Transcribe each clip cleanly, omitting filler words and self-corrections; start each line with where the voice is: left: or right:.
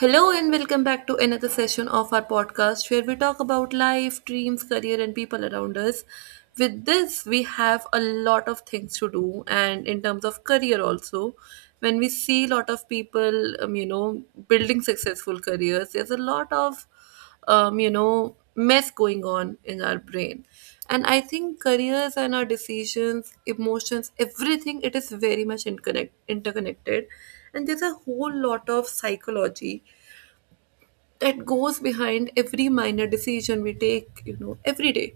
right: Hello and welcome back to another session of our podcast where we talk about life, dreams, career, and people around us. With this, we have a lot of things to do, and in terms of career, also, when we see a lot of people, building successful careers, there's a lot of mess going on in our brain. And I think careers and our decisions, emotions, everything, it is very much interconnected, and there's a whole lot of psychology that goes behind every minor decision we take, every day.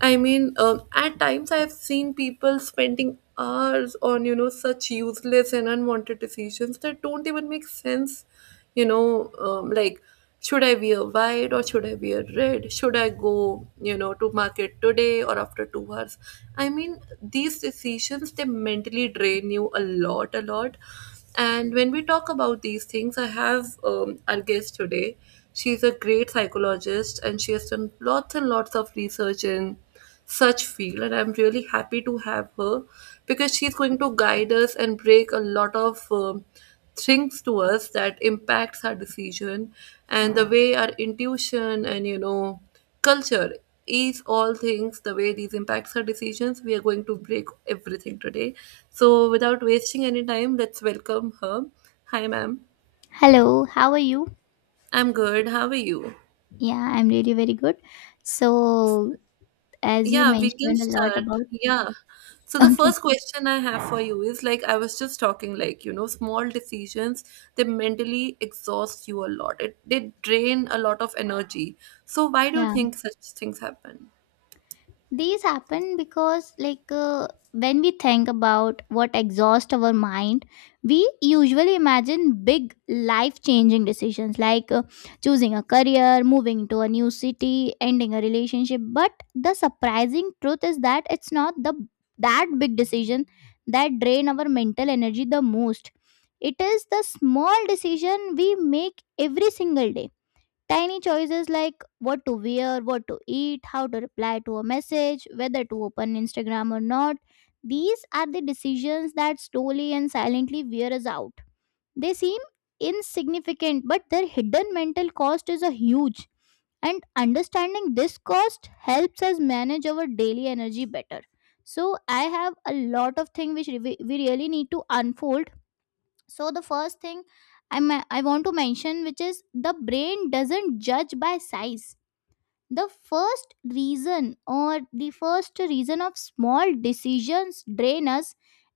right: I mean, at times I have seen people spending hours on, such useless and unwanted decisions that don't even make sense. Like, should I wear white or should I wear red? Should I go, to market today or after 2 hours? I mean, these decisions, they mentally drain you a lot, a lot. And when we talk about these things, I have, our guest today. She's a great psychologist and she has done lots and lots of research in such field, and I'm really happy to have her, because she's going to guide us and break a lot of things to us that impacts our decision and the way our intuition and culture is all things, the way these impacts our decisions. We are going to break everything today. So, without wasting any time, let's welcome her. Hi, ma'am.
left: Hello, how are you?
right: I'm good. How are you?
left: Yeah, I'm really very good. So, as you
right: Yeah, we can
left: mentioned a lot
right: start.
left: about,
right: Yeah. So the
left: okay,
right: first question I have for you is, like, I was just talking, like, small decisions, they mentally exhaust you a lot. It they drain a lot of energy. So why do you
left: yeah,
right: think such things happen?
left: these happen because when we think about what exhausts our mind, we usually imagine big life changing decisions choosing a career, moving to a new city, ending a relationship. But the surprising truth is that it's not the that big decision that drain our mental energy the most. It is the small decision we make every single day. Tiny choices like what to wear, what to eat, how to reply to a message, whether to open Instagram or not, these are the decisions that slowly and silently wear us out. They seem insignificant, but their hidden mental cost is a huge. And understanding this cost helps us manage our daily energy better. So I have a lot of things which we really need to unfold. So the first thing I want to mention, which is the brain doesn't judge by size. The first reason, or the first reason of small decisions drain us,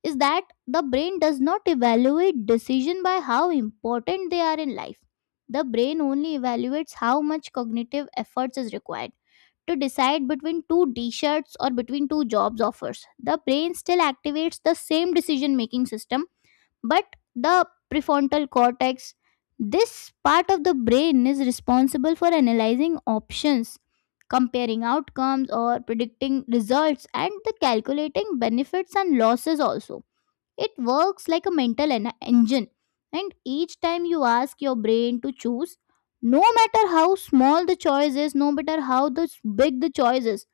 left: is that the brain does not evaluate decision by how important they are in life. The brain only evaluates how much cognitive efforts is required to decide between two t-shirts or between two jobs offers. The brain still activates the same decision making system, but the prefrontal cortex, this part of the brain, is responsible for analyzing options, comparing outcomes or predicting results, and the calculating benefits and losses also. It works like a mental engine, and each time you ask your brain to choose, no matter how small the choice is, no matter how big the choice is,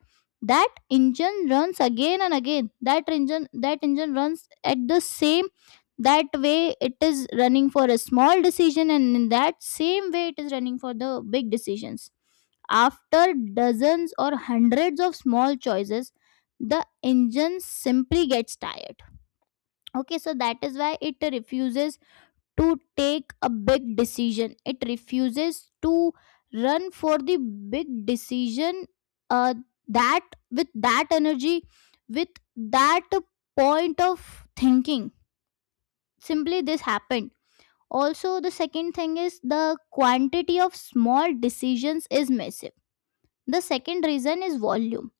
left: that engine runs again and again. That engine runs at the same, that way it is running for a small decision, and in that same way it is running for the big decisions. After dozens or hundreds of small choices, the engine simply gets tired. Okay, so that is why it refuses to take a big decision. It refuses to run for the big decision. Uh, that, with that energy, with that point of thinking, simply this happened. Also, the second thing is the quantity of small decisions is massive. The second reason is volume.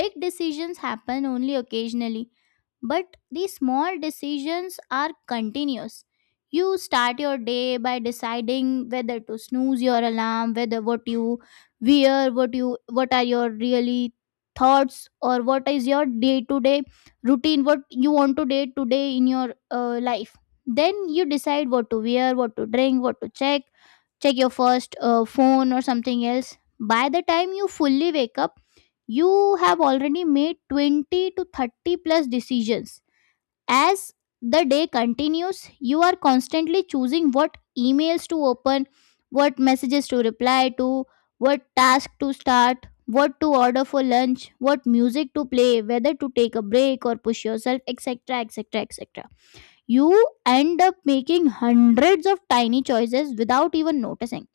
left: Big decisions happen only occasionally, but these small decisions are continuous. You start your day by deciding whether to snooze your alarm, whether what you wear, what you, what are your really thoughts, or what is your day-to-day routine, what you want to day in your life. Then you decide what to wear, what to drink, what to check, check your first phone or something else. By the time you fully wake up, you have already made 20 to 30 plus decisions. As the day continues, you are constantly choosing what emails to open, what messages to reply to, what task to start, what to order for lunch, what music to play, whether to take a break or push yourself, etc. etc. etc. You end up making hundreds of tiny choices without even noticing.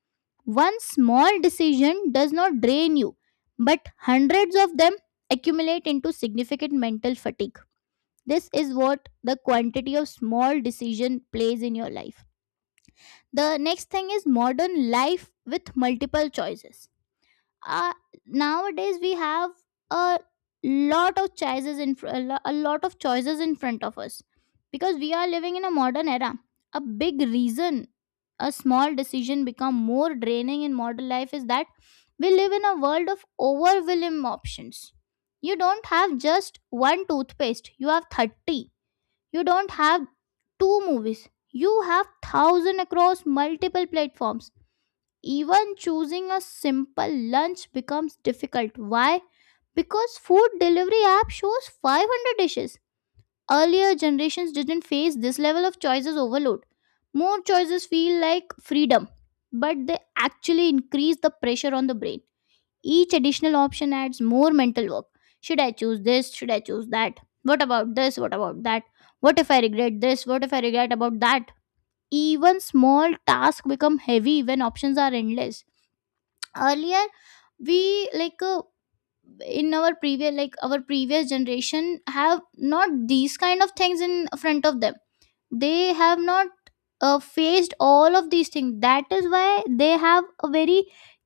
left: One small decision does not drain you, but hundreds of them accumulate into significant mental fatigue. This is what the quantity of small decision plays in your life. The next thing is modern life with multiple choices. Uh, nowadays we have a lot of choices in a lot of choices in front of us because we are living in a modern era. A big reason a small decision become more draining in modern life is that we live in a world of overwhelming options. You don't have just one toothpaste, you have 30. You don't have two movies. You have thousand across multiple platforms. Even choosing a simple lunch becomes difficult. Why? Because food delivery app shows 500 dishes. Earlier generations didn't face this level of choices overload. More choices feel like freedom, but they actually increase the pressure on the brain. Each additional option adds more mental work. Should I choose this? Should I choose that? What about this? What about that? What if I regret this? What if I regret about that? Even small tasks become heavy when options are endless. Earlier, we in our previous like our previous generation have not these kind of things in front of them. They have not faced all of these things. That is why they have a very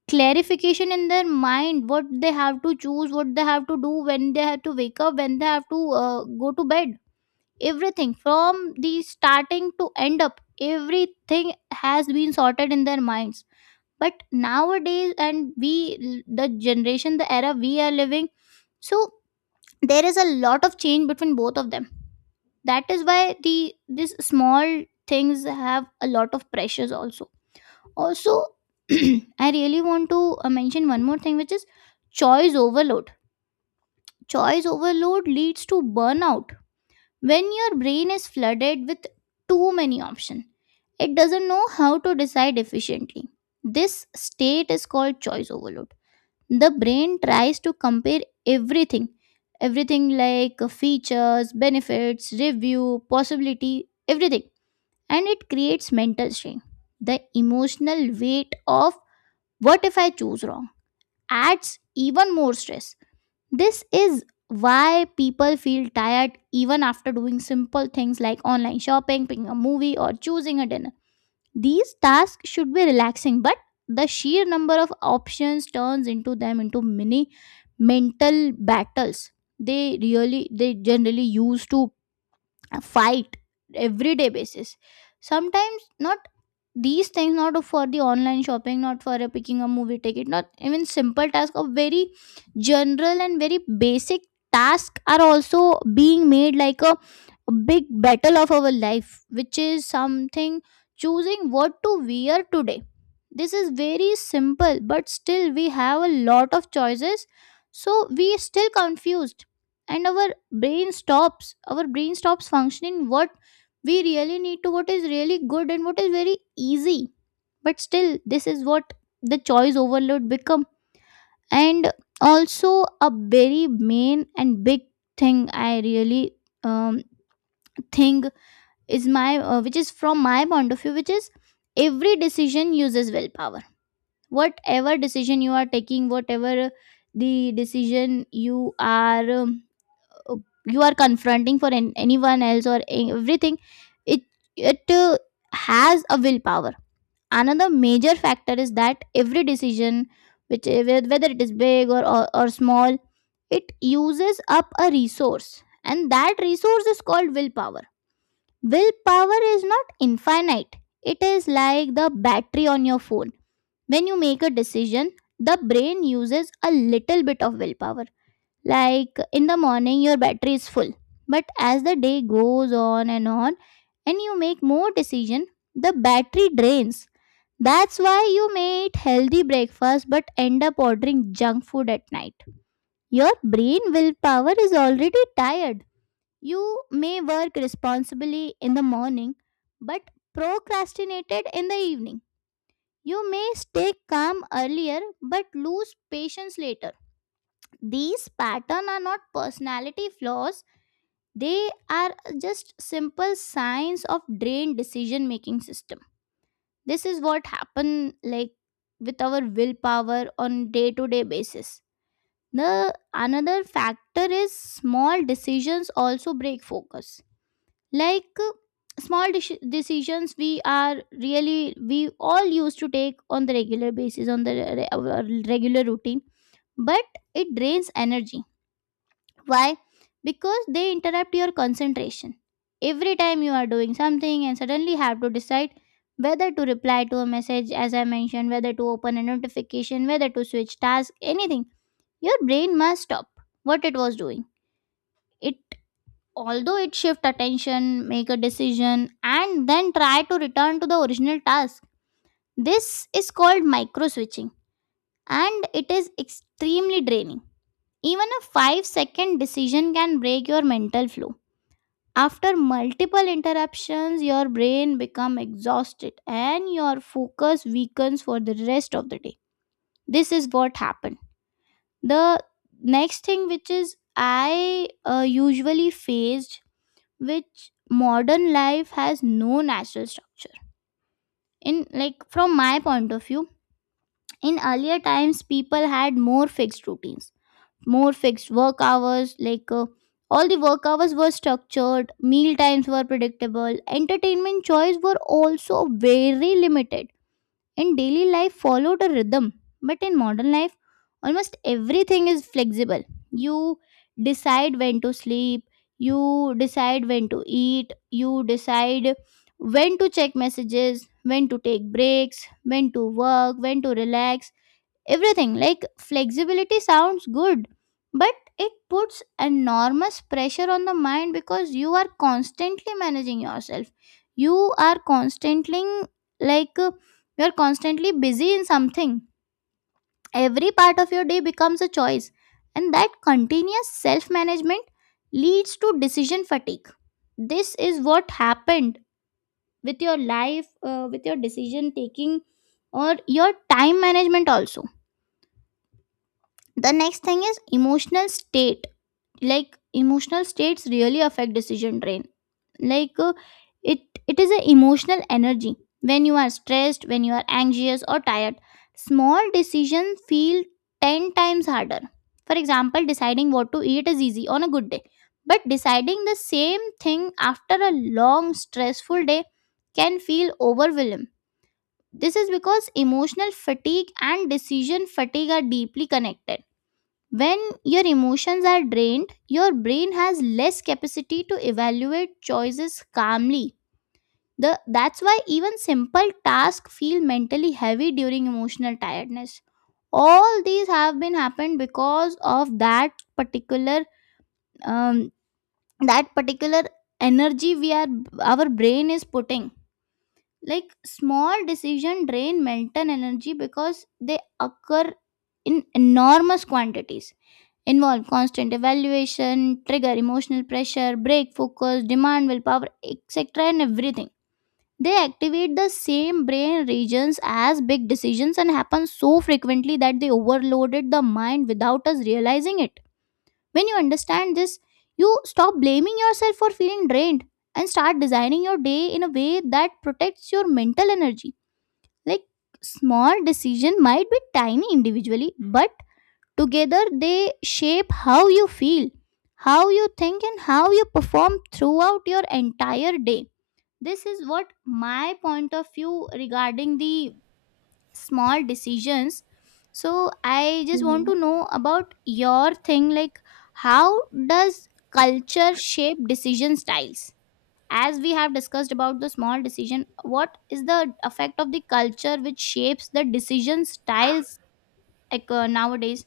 left: clarification in their mind, what they have to choose, what they have to do, when they have to wake up, when they have to go to bed. Everything from the starting to end up, everything has been sorted in their minds. But nowadays, and we, the generation, the era we are living, so there is a lot of change between both of them. That is why the these small things have a lot of pressures also. Also, I really want to mention one more thing, which is choice overload. Choice overload leads to burnout. When your brain is flooded with too many options, it doesn't know how to decide efficiently. This state is called choice overload. The brain tries to compare everything, everything like features, benefits, review, possibility, everything, and it creates mental strain. The emotional weight of what if I choose wrong adds even more stress. This is why people feel tired even after doing simple things like online shopping, picking a movie, or choosing a dinner. These tasks should be relaxing, but the sheer number of options turns into them into mini mental battles. They really, they generally use to fight everyday basis. Sometimes not, these things not for the online shopping, not for a picking a movie ticket, not even simple task of very general and very basic task are also being made like a big battle of our life, which is something choosing what to wear today. This is very simple, but still we have a lot of choices, so we still confused, and our brain stops. Our brain stops functioning what we really need to, what is really good and what is very easy, but still this is what the choice overload become. And also, a very main and big thing I really um, think is my which is from my point of view, which is every decision uses willpower. Whatever decision you are taking, whatever the decision are um, uh, you are confronting for anyone else or everything, it it has a willpower. Another major factor is that every decision which whether it is big or or small, it uses up a resource, and that resource is called willpower. Willpower is not infinite. It is like the battery on your phone. When you make a decision, the brain uses a little bit of willpower. Like in the morning, your battery is full. But as the day goes on, and you make more decision, the battery drains. That's why you may eat healthy breakfast but end up ordering junk food at night. Your brain willpower is already tired. You may work responsibly in the morning, but procrastinated in the evening. You may stay calm earlier but lose patience later. These patterns are not personality flaws, they are just simple signs of drained decision making system. This is what happen, like with our willpower on day to day basis. The another factor is small decisions also break focus. like uh, small decisions we are really we all used to take on the regular basis on our regular routine, but it drains energy. Why? Because they interrupt your concentration. Every time you are doing something and suddenly have to decide whether to reply to a message, as I mentioned, whether to open a notification, whether to switch task, anything, your brain must stop what it was doing. It although it shift attention, make a decision, and then try to return to the original task. This is called micro switching, and it is extremely draining. Even a 5-second decision can break your mental flow. After multiple interruptions, your brain becomes exhausted and your focus weakens for the rest of the day. This is what happened. The next thing, which is I usually faced, which modern life has no natural structure. In, like from my point of view, in earlier times, people had more fixed routines, more fixed work hours. All the work hours were structured, meal times were predictable, entertainment choice were also very limited, and daily life followed a rhythm. But in modern life almost everything is flexible. You decide when to sleep, you decide when to eat, you decide when to check messages, when to take breaks, when to work, when to relax, everything. Like flexibility sounds good, but it puts enormous pressure on the mind because you are constantly managing yourself. You are constantly, like uh, you are constantly busy in something. Every part of your day becomes a choice, and that continuous self management leads to decision fatigue. This is what happened with your life, with your decision taking, or your time management also. The next thing is emotional state, like emotional states really affect decision train. like uh, it it is an emotional energy. When you are stressed, when you are anxious or tired, small decisions feel 10 times harder. For example, deciding what to eat is easy on a good day, but deciding the same thing after a long stressful day can feel overwhelming. This is because emotional fatigue and decision fatigue are deeply connected. When your emotions are drained, your brain has less capacity to evaluate choices calmly. That's why even simple tasks feel mentally heavy during emotional tiredness. All these have been happened because of particular um, that particular energy we are, our brain is putting. Like, small decision drain mental energy because they occur in enormous quantities, involve constant evaluation, trigger emotional pressure, break focus, demand willpower, etc., and everything. They activate the same brain regions as big decisions and happen so frequently that they overloaded the mind without us realizing it. When you understand this, you stop blaming yourself for feeling drained and start designing your day in a way that protects your mental energy. Like, small decision might be tiny individually, but together, they shape how you feel, how you think, and how you perform throughout your entire day. This is what my point of view regarding the small decisions. So, I just want to know about your thing, like, how does culture shape decision styles? As we have discussed about the small decision, what is the effect of the culture which shapes the decision styles, nowadays?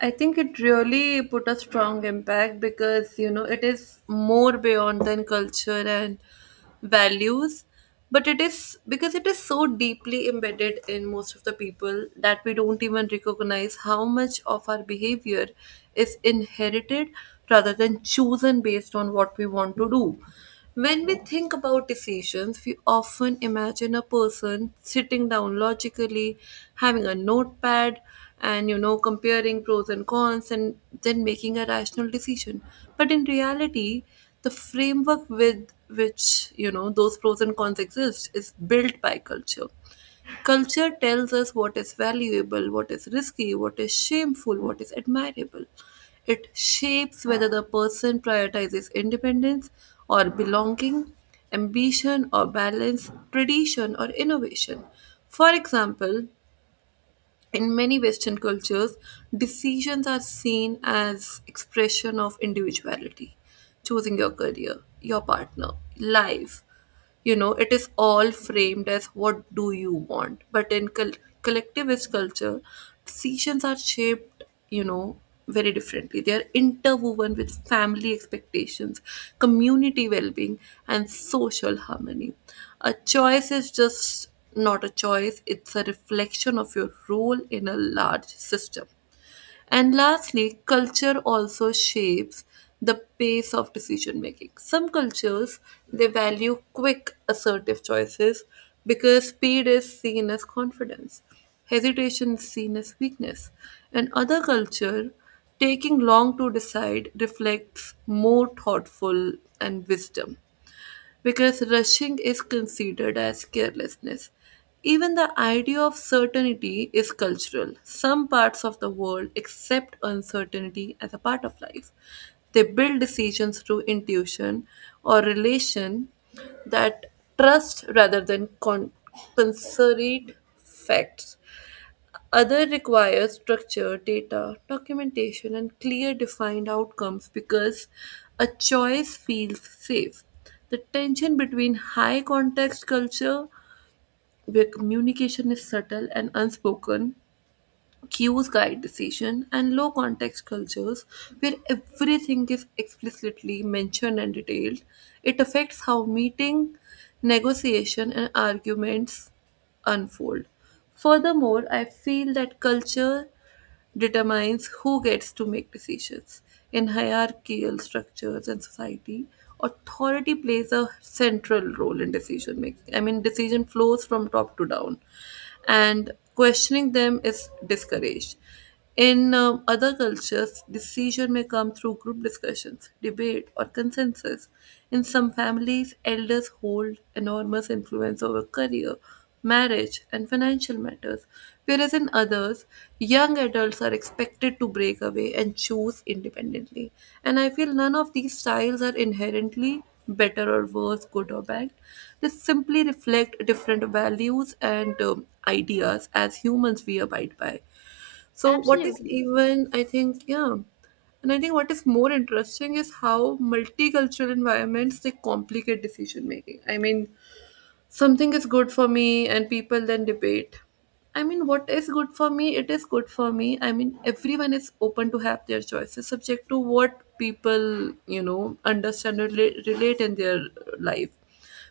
right: I think it really put a strong impact because, it is more beyond than culture and values, but it is because it is so deeply embedded in most of the people that we don't even recognize how much of our behavior is inherited rather than chosen based on what we want to do. When we think about decisions, we often imagine a person sitting down logically, having a notepad, and, comparing pros and cons and then making a rational decision. But in reality, the framework with which, those pros and cons exist is built by culture. Culture tells us what is valuable, what is risky, what is shameful, what is admirable. It shapes whether the person prioritizes independence or belonging, ambition or balance, tradition or innovation. For example, in many Western cultures, decisions are seen as expression of individuality, choosing your career, your partner, life. It is all framed as what do you want, but in collectivist culture, decisions are shaped, you know very differently. They are interwoven with family expectations, community well-being, and social harmony. A choice is just not a choice, it's a reflection of your role in a large system. And lastly, culture also shapes the pace of decision making. Some cultures, they value quick, assertive choices, because speed is seen as confidence, hesitation is seen as weakness. And other culture, taking long to decide reflects more thoughtful and wisdom, because rushing is considered as carelessness. Even the idea of certainty is cultural. Some parts of the world accept uncertainty as a part of life. They build decisions through intuition or relation, that trust rather than concrete facts. Other requires structure, data, documentation, and clear defined outcomes, because a choice feels safe. The tension between high context culture, where communication is subtle and unspoken, cues guide decision, and low context cultures, where everything is explicitly mentioned and detailed, it affects how meeting, negotiation, and arguments unfold. Furthermore, I feel that culture determines who gets to make decisions. In hierarchical structures and society, authority plays a central role in decision making. I mean, decision flows from top to down, and questioning them is discouraged. In other cultures, decision may come through group discussions, debate, or consensus. In some families, elders hold enormous influence over career, marriage, and financial matters, whereas in others, young adults are expected to break away and choose independently. And I feel none of these styles are inherently better or worse, good or bad. They simply reflect different values and ideas as humans we abide by. So, what is
left: Absolutely.
right: even, I think, yeah. And I think what is more interesting is how multicultural environments, they complicate decision making. I mean, something is good for me and people then debate. I mean, what is good for me, it is good for me. I mean, everyone is open to have their choices, subject to what people, understand or relate in their life.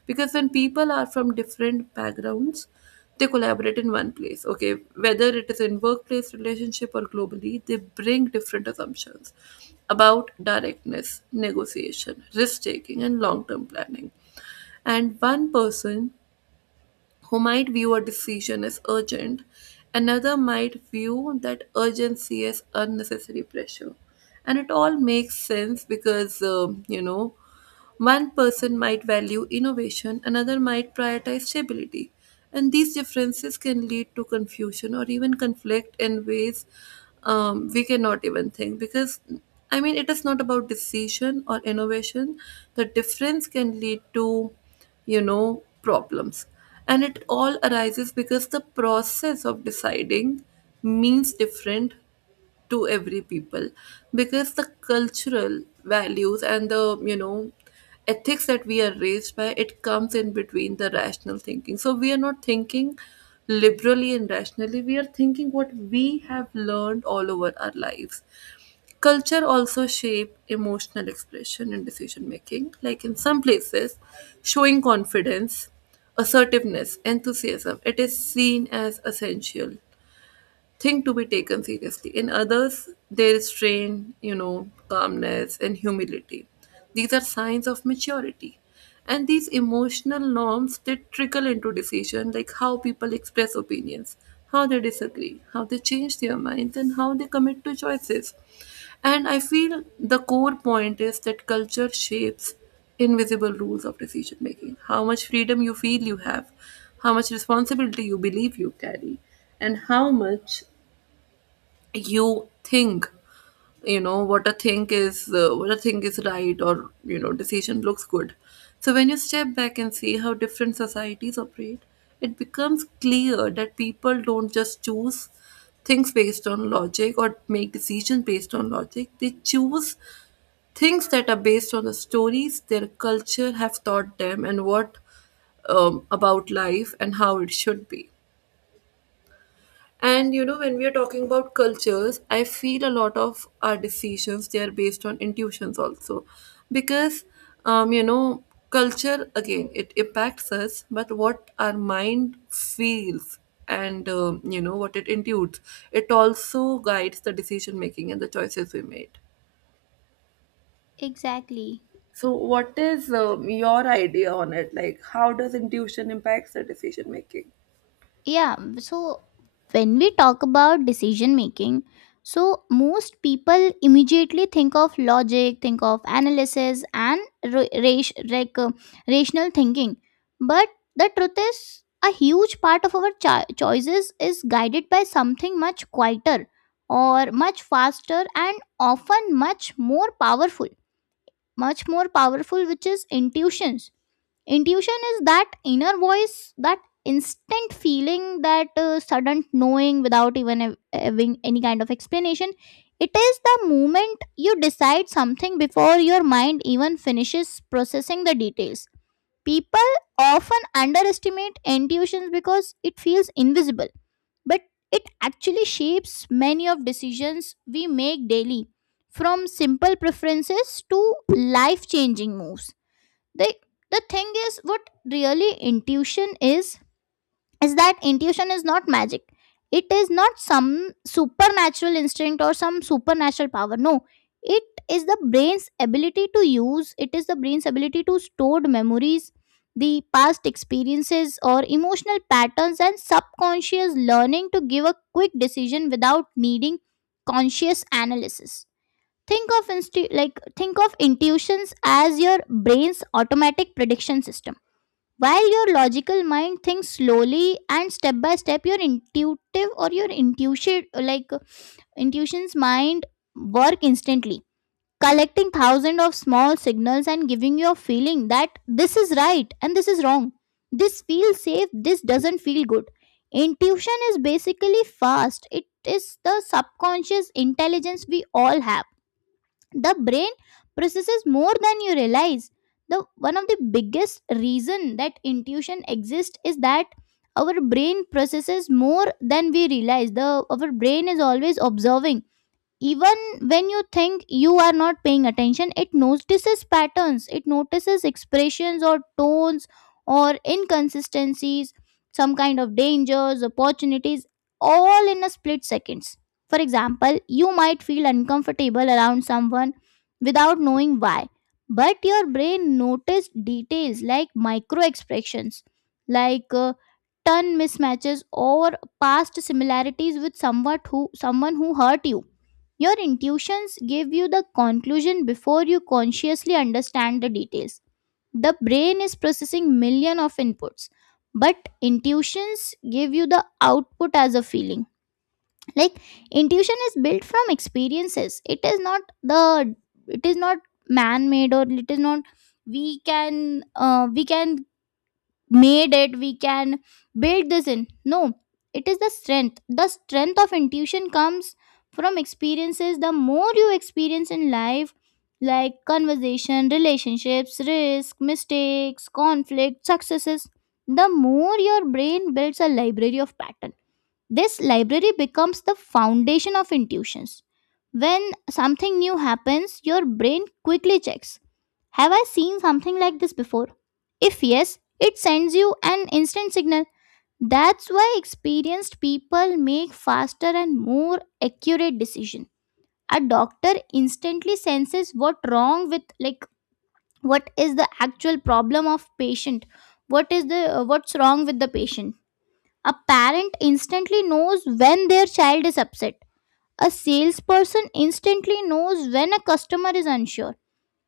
right: Because when people are from different backgrounds, they collaborate in one place, okay, whether it is in workplace, relationship, or globally, they bring different assumptions about directness, negotiation, risk taking, and long term planning. And one person who might view a decision as urgent, another might view that urgency as unnecessary pressure. And it all makes sense because, one person might value innovation, another might prioritize stability. And these differences can lead to confusion or even conflict in ways, we cannot even think. Because, I mean, it is not about decision or innovation. The difference can lead to, problems. And it all arises because the process of deciding means different to every people, because the cultural values and the ethics that we are raised by, it comes in between the rational thinking. So we are not thinking liberally and rationally, we are thinking what we have learned all over our lives. Culture also shape emotional expression and decision making. Like, in some places, showing confidence, assertiveness, enthusiasm, it is seen as essential thing to be taken seriously. In others, there is strain, calmness, and humility. These are signs of maturity. And these emotional norms, they trickle into decision, like how people express opinions, how they disagree, how they change their minds, and how they commit to choices. And I feel the core point is that culture shapes invisible rules of decision making, how much freedom you feel you have, how much responsibility you believe you carry, and how much you think you know what a think is, right, or decision looks good. So when you step back and see how different societies operate, it becomes clear that people don't just choose things based on logic or make decisions based on logic. They choose things that are based on the stories their culture have taught them and what, about life and how it should be. And, when we are talking about cultures, I feel a lot of our decisions, they are based on intuitions also, because, um, you know, culture again, it impacts us, but what our mind feels and, what it intuits, it also guides the decision making and the choices we made.
left: Exactly.
right: So, what is your idea on it? Like, how does intuition impacts the decision making?
left: Yeah. So, when we talk about decision making, so most people immediately think of logic, think of analysis, and ra- ra- like uh, rational thinking. But the truth is, a huge part of our choices is guided by something much quieter, or much faster, and often much more powerful. Much more powerful, which is intuitions. Intuition is that inner voice, that instant feeling, that sudden knowing without even having any kind of explanation. It is the moment you decide something before your mind even finishes processing the details. People often underestimate intuitions because it feels invisible, but it actually shapes many of decisions we make daily, from simple preferences to life changing moves. They the thing is, what really intuition is that intuition is not magic. It is not some supernatural instinct or some supernatural power, no. It is the brain's ability to use, it is the brain's ability to stored memories, the past experiences or emotional patterns and subconscious learning, to give a quick decision without needing conscious analysis. Think of think of intuitions as your brain's automatic prediction system. While your logical mind thinks slowly and step by step, your intuitive, or your intuition, like intuition's mind, work instantly, collecting thousands of small signals and giving you a feeling that this is right and this is wrong, this feels safe, this doesn't feel good. Intuition is basically fast. It is the subconscious intelligence we all have. The brain processes more than you realize. The one of the biggest reason that intuition exists is that our brain processes more than we realize. The our brain is always observing. Even when you think you are not paying attention, it notices patterns, it notices expressions or tones or inconsistencies, some kind of dangers, opportunities, all in a split seconds. For example, you might feel uncomfortable around someone without knowing why, but your brain noticed details like micro expressions, like uh, turn mismatches, or past similarities with someone who hurt you. Your intuitions give you the conclusion before you consciously understand the details. The brain is processing million of inputs, but intuitions give you the output as a feeling. Like, intuition is built from experiences. It is not man made, or it is not, we can made it, we can build this in, no. It is the strength, the strength of intuition comes from experiences. The more you experience in life, like conversation, relationships, risk, mistakes, conflict, successes, the more your brain builds a library of pattern. This library becomes the foundation of intuitions. When something new happens, your brain quickly checks, have I seen something like this before? If yes, it sends you an instant signal. That's why experienced people make faster and more accurate decision. A doctor instantly senses what wrong with, like, what is the actual problem of patient, what is the what's wrong with the patient. A parent instantly knows when their child is upset. A salesperson instantly knows when a customer is unsure.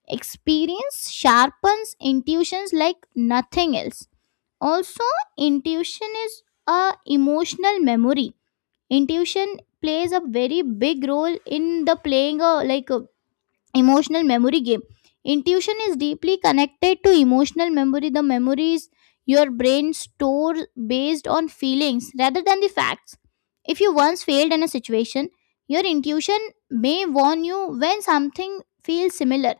left: Experience sharpens intuitions like nothing else. Also, intuition is a emotional memory. Intuition plays a very big role in the playing a, like, a emotional memory game. Intuition is deeply connected to emotional memory, the memories your brain stores based on feelings rather than the facts. If you once failed in a situation, your intuition may warn you when something feels similar.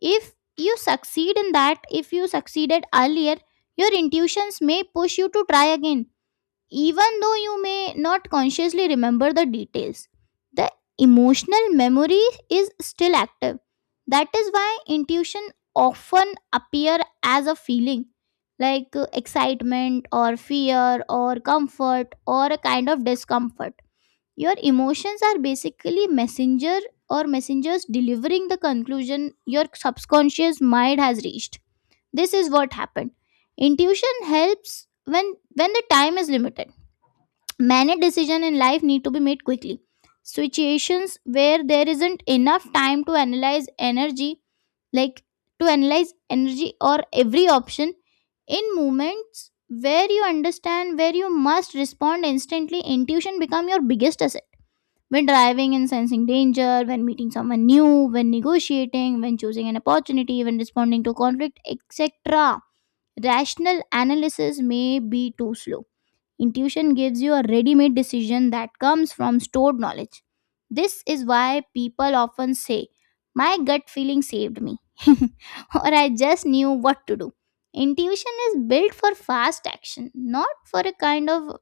left: If you succeed in that, if you succeeded earlier, your intuitions may push you to try again, even though you may not consciously remember the details. The emotional memory is still active. That is why intuition often appear as a feeling, like excitement or fear or comfort or a kind of discomfort. Your emotions are basically messenger, or messengers, delivering the conclusion your subconscious mind has reached. This is what happened. Intuition helps when the time is limited. Many decisions in life need to be made quickly, situations where there isn't enough time to analyze energy, like to analyze energy or every option. In moments where you understand, where you must respond instantly, intuition become your biggest asset. When driving and sensing danger, when meeting someone new, when negotiating, when choosing an opportunity, when responding to conflict, etc. Rational analysis may be too slow. Intuition gives you a ready made decision that comes from stored knowledge. This is why people often say, my gut feeling saved me, or I just knew what to do. Intuition is built for fast action, not for a kind of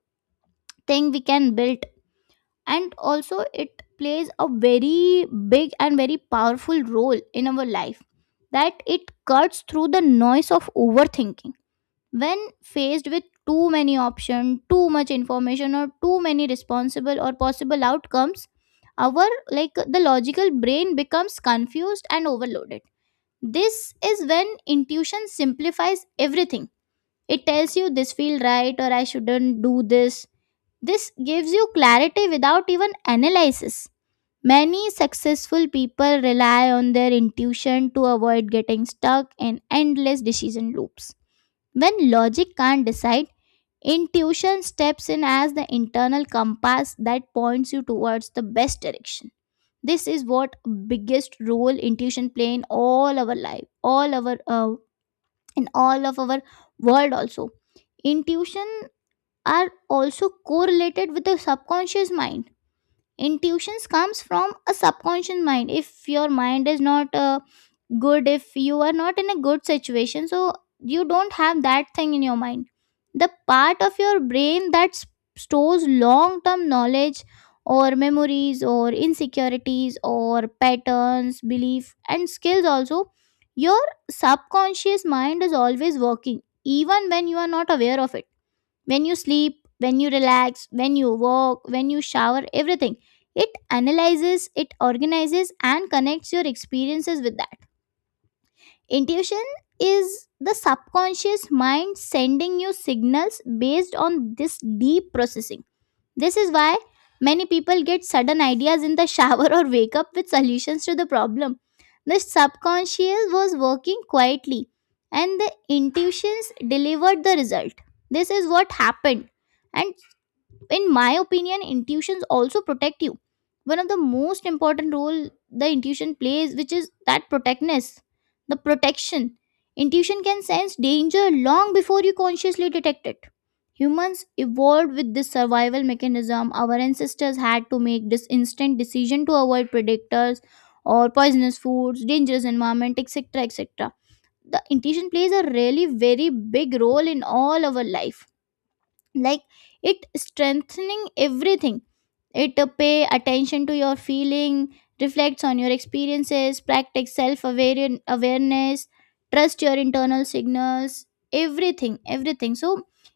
left: thing we can build. And also, it plays a very big and very powerful role in our life, that it cuts through the noise of overthinking. When faced with too many options, too much information, or too many responsible or possible outcomes, our, like, the logical brain becomes confused and overloaded. This is when intuition simplifies everything. It tells you this feel right or I shouldn't do this. This gives you clarity without even analysis. Many successful people rely on their intuition to avoid getting stuck in endless decision loops. When logic can't decide, intuition steps in as the internal compass that points you towards the best direction. This is what biggest role intuition play in all our life, all our in all of our world also. Intuition are also correlated with the subconscious mind. Intuitions comes from a subconscious mind. If your mind is not good, if you are not in a good situation, so you don't have that thing in your mind, the part of your brain that stores long term knowledge, or memories or insecurities or patterns belief and skills also. Your subconscious mind is always working, even when you are not aware of it. When you sleep, when you relax, when you walk, when you shower, everything. It analyzes, it organizes, and connects your experiences with that. Intuition is the subconscious mind sending you signals based on this deep processing. This is why many people get sudden ideas in the shower or wake up with solutions to the problem. The subconscious was working quietly, and the intuitions delivered the result. This is what happened. And in my opinion, intuitions also protect you. One of the most important role the intuition plays, which is that protectness, the protection. Intuition can sense danger long before you consciously detect it. Humans evolved with this survival mechanism. Our ancestors had to make this instant decision to avoid predators or poisonous foods, dangerous environment, etc., etc. The intuition plays a really very big role in all our life, like, it strengthening everything. It, pay attention to your feeling, reflects on your experiences, practice self awareness, trust your internal signals, everything, everything. So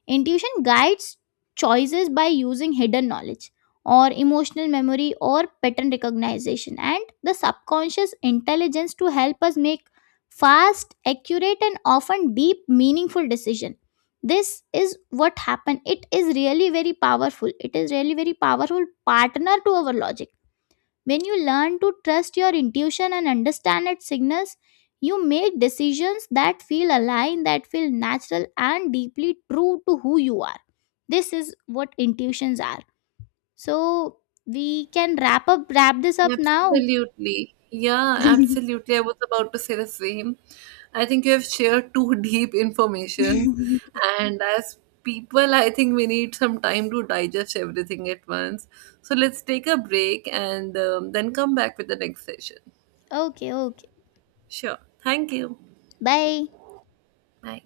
left: intuition guides choices by using hidden knowledge, or emotional memory, or pattern recognition, and the subconscious intelligence to help us make fast, accurate, and often deep meaningful decision. This is what happened. It is really very powerful. It is really very powerful partner to our logic. When you learn to trust your intuition and understand its signals, you make decisions that feel aligned, that feel natural, and deeply true to who you are. This is what intuitions are. So we can wrap this up now.
right: Absolutely. Yeah, absolutely. I was about to say the same. I think you have shared two deep informations, and as people, I think we need some time to digest everything at once. So let's take a break and then come back with the next session.
left: Okay, okay.
right: Sure. Thank you.
left: Bye.
right: Bye.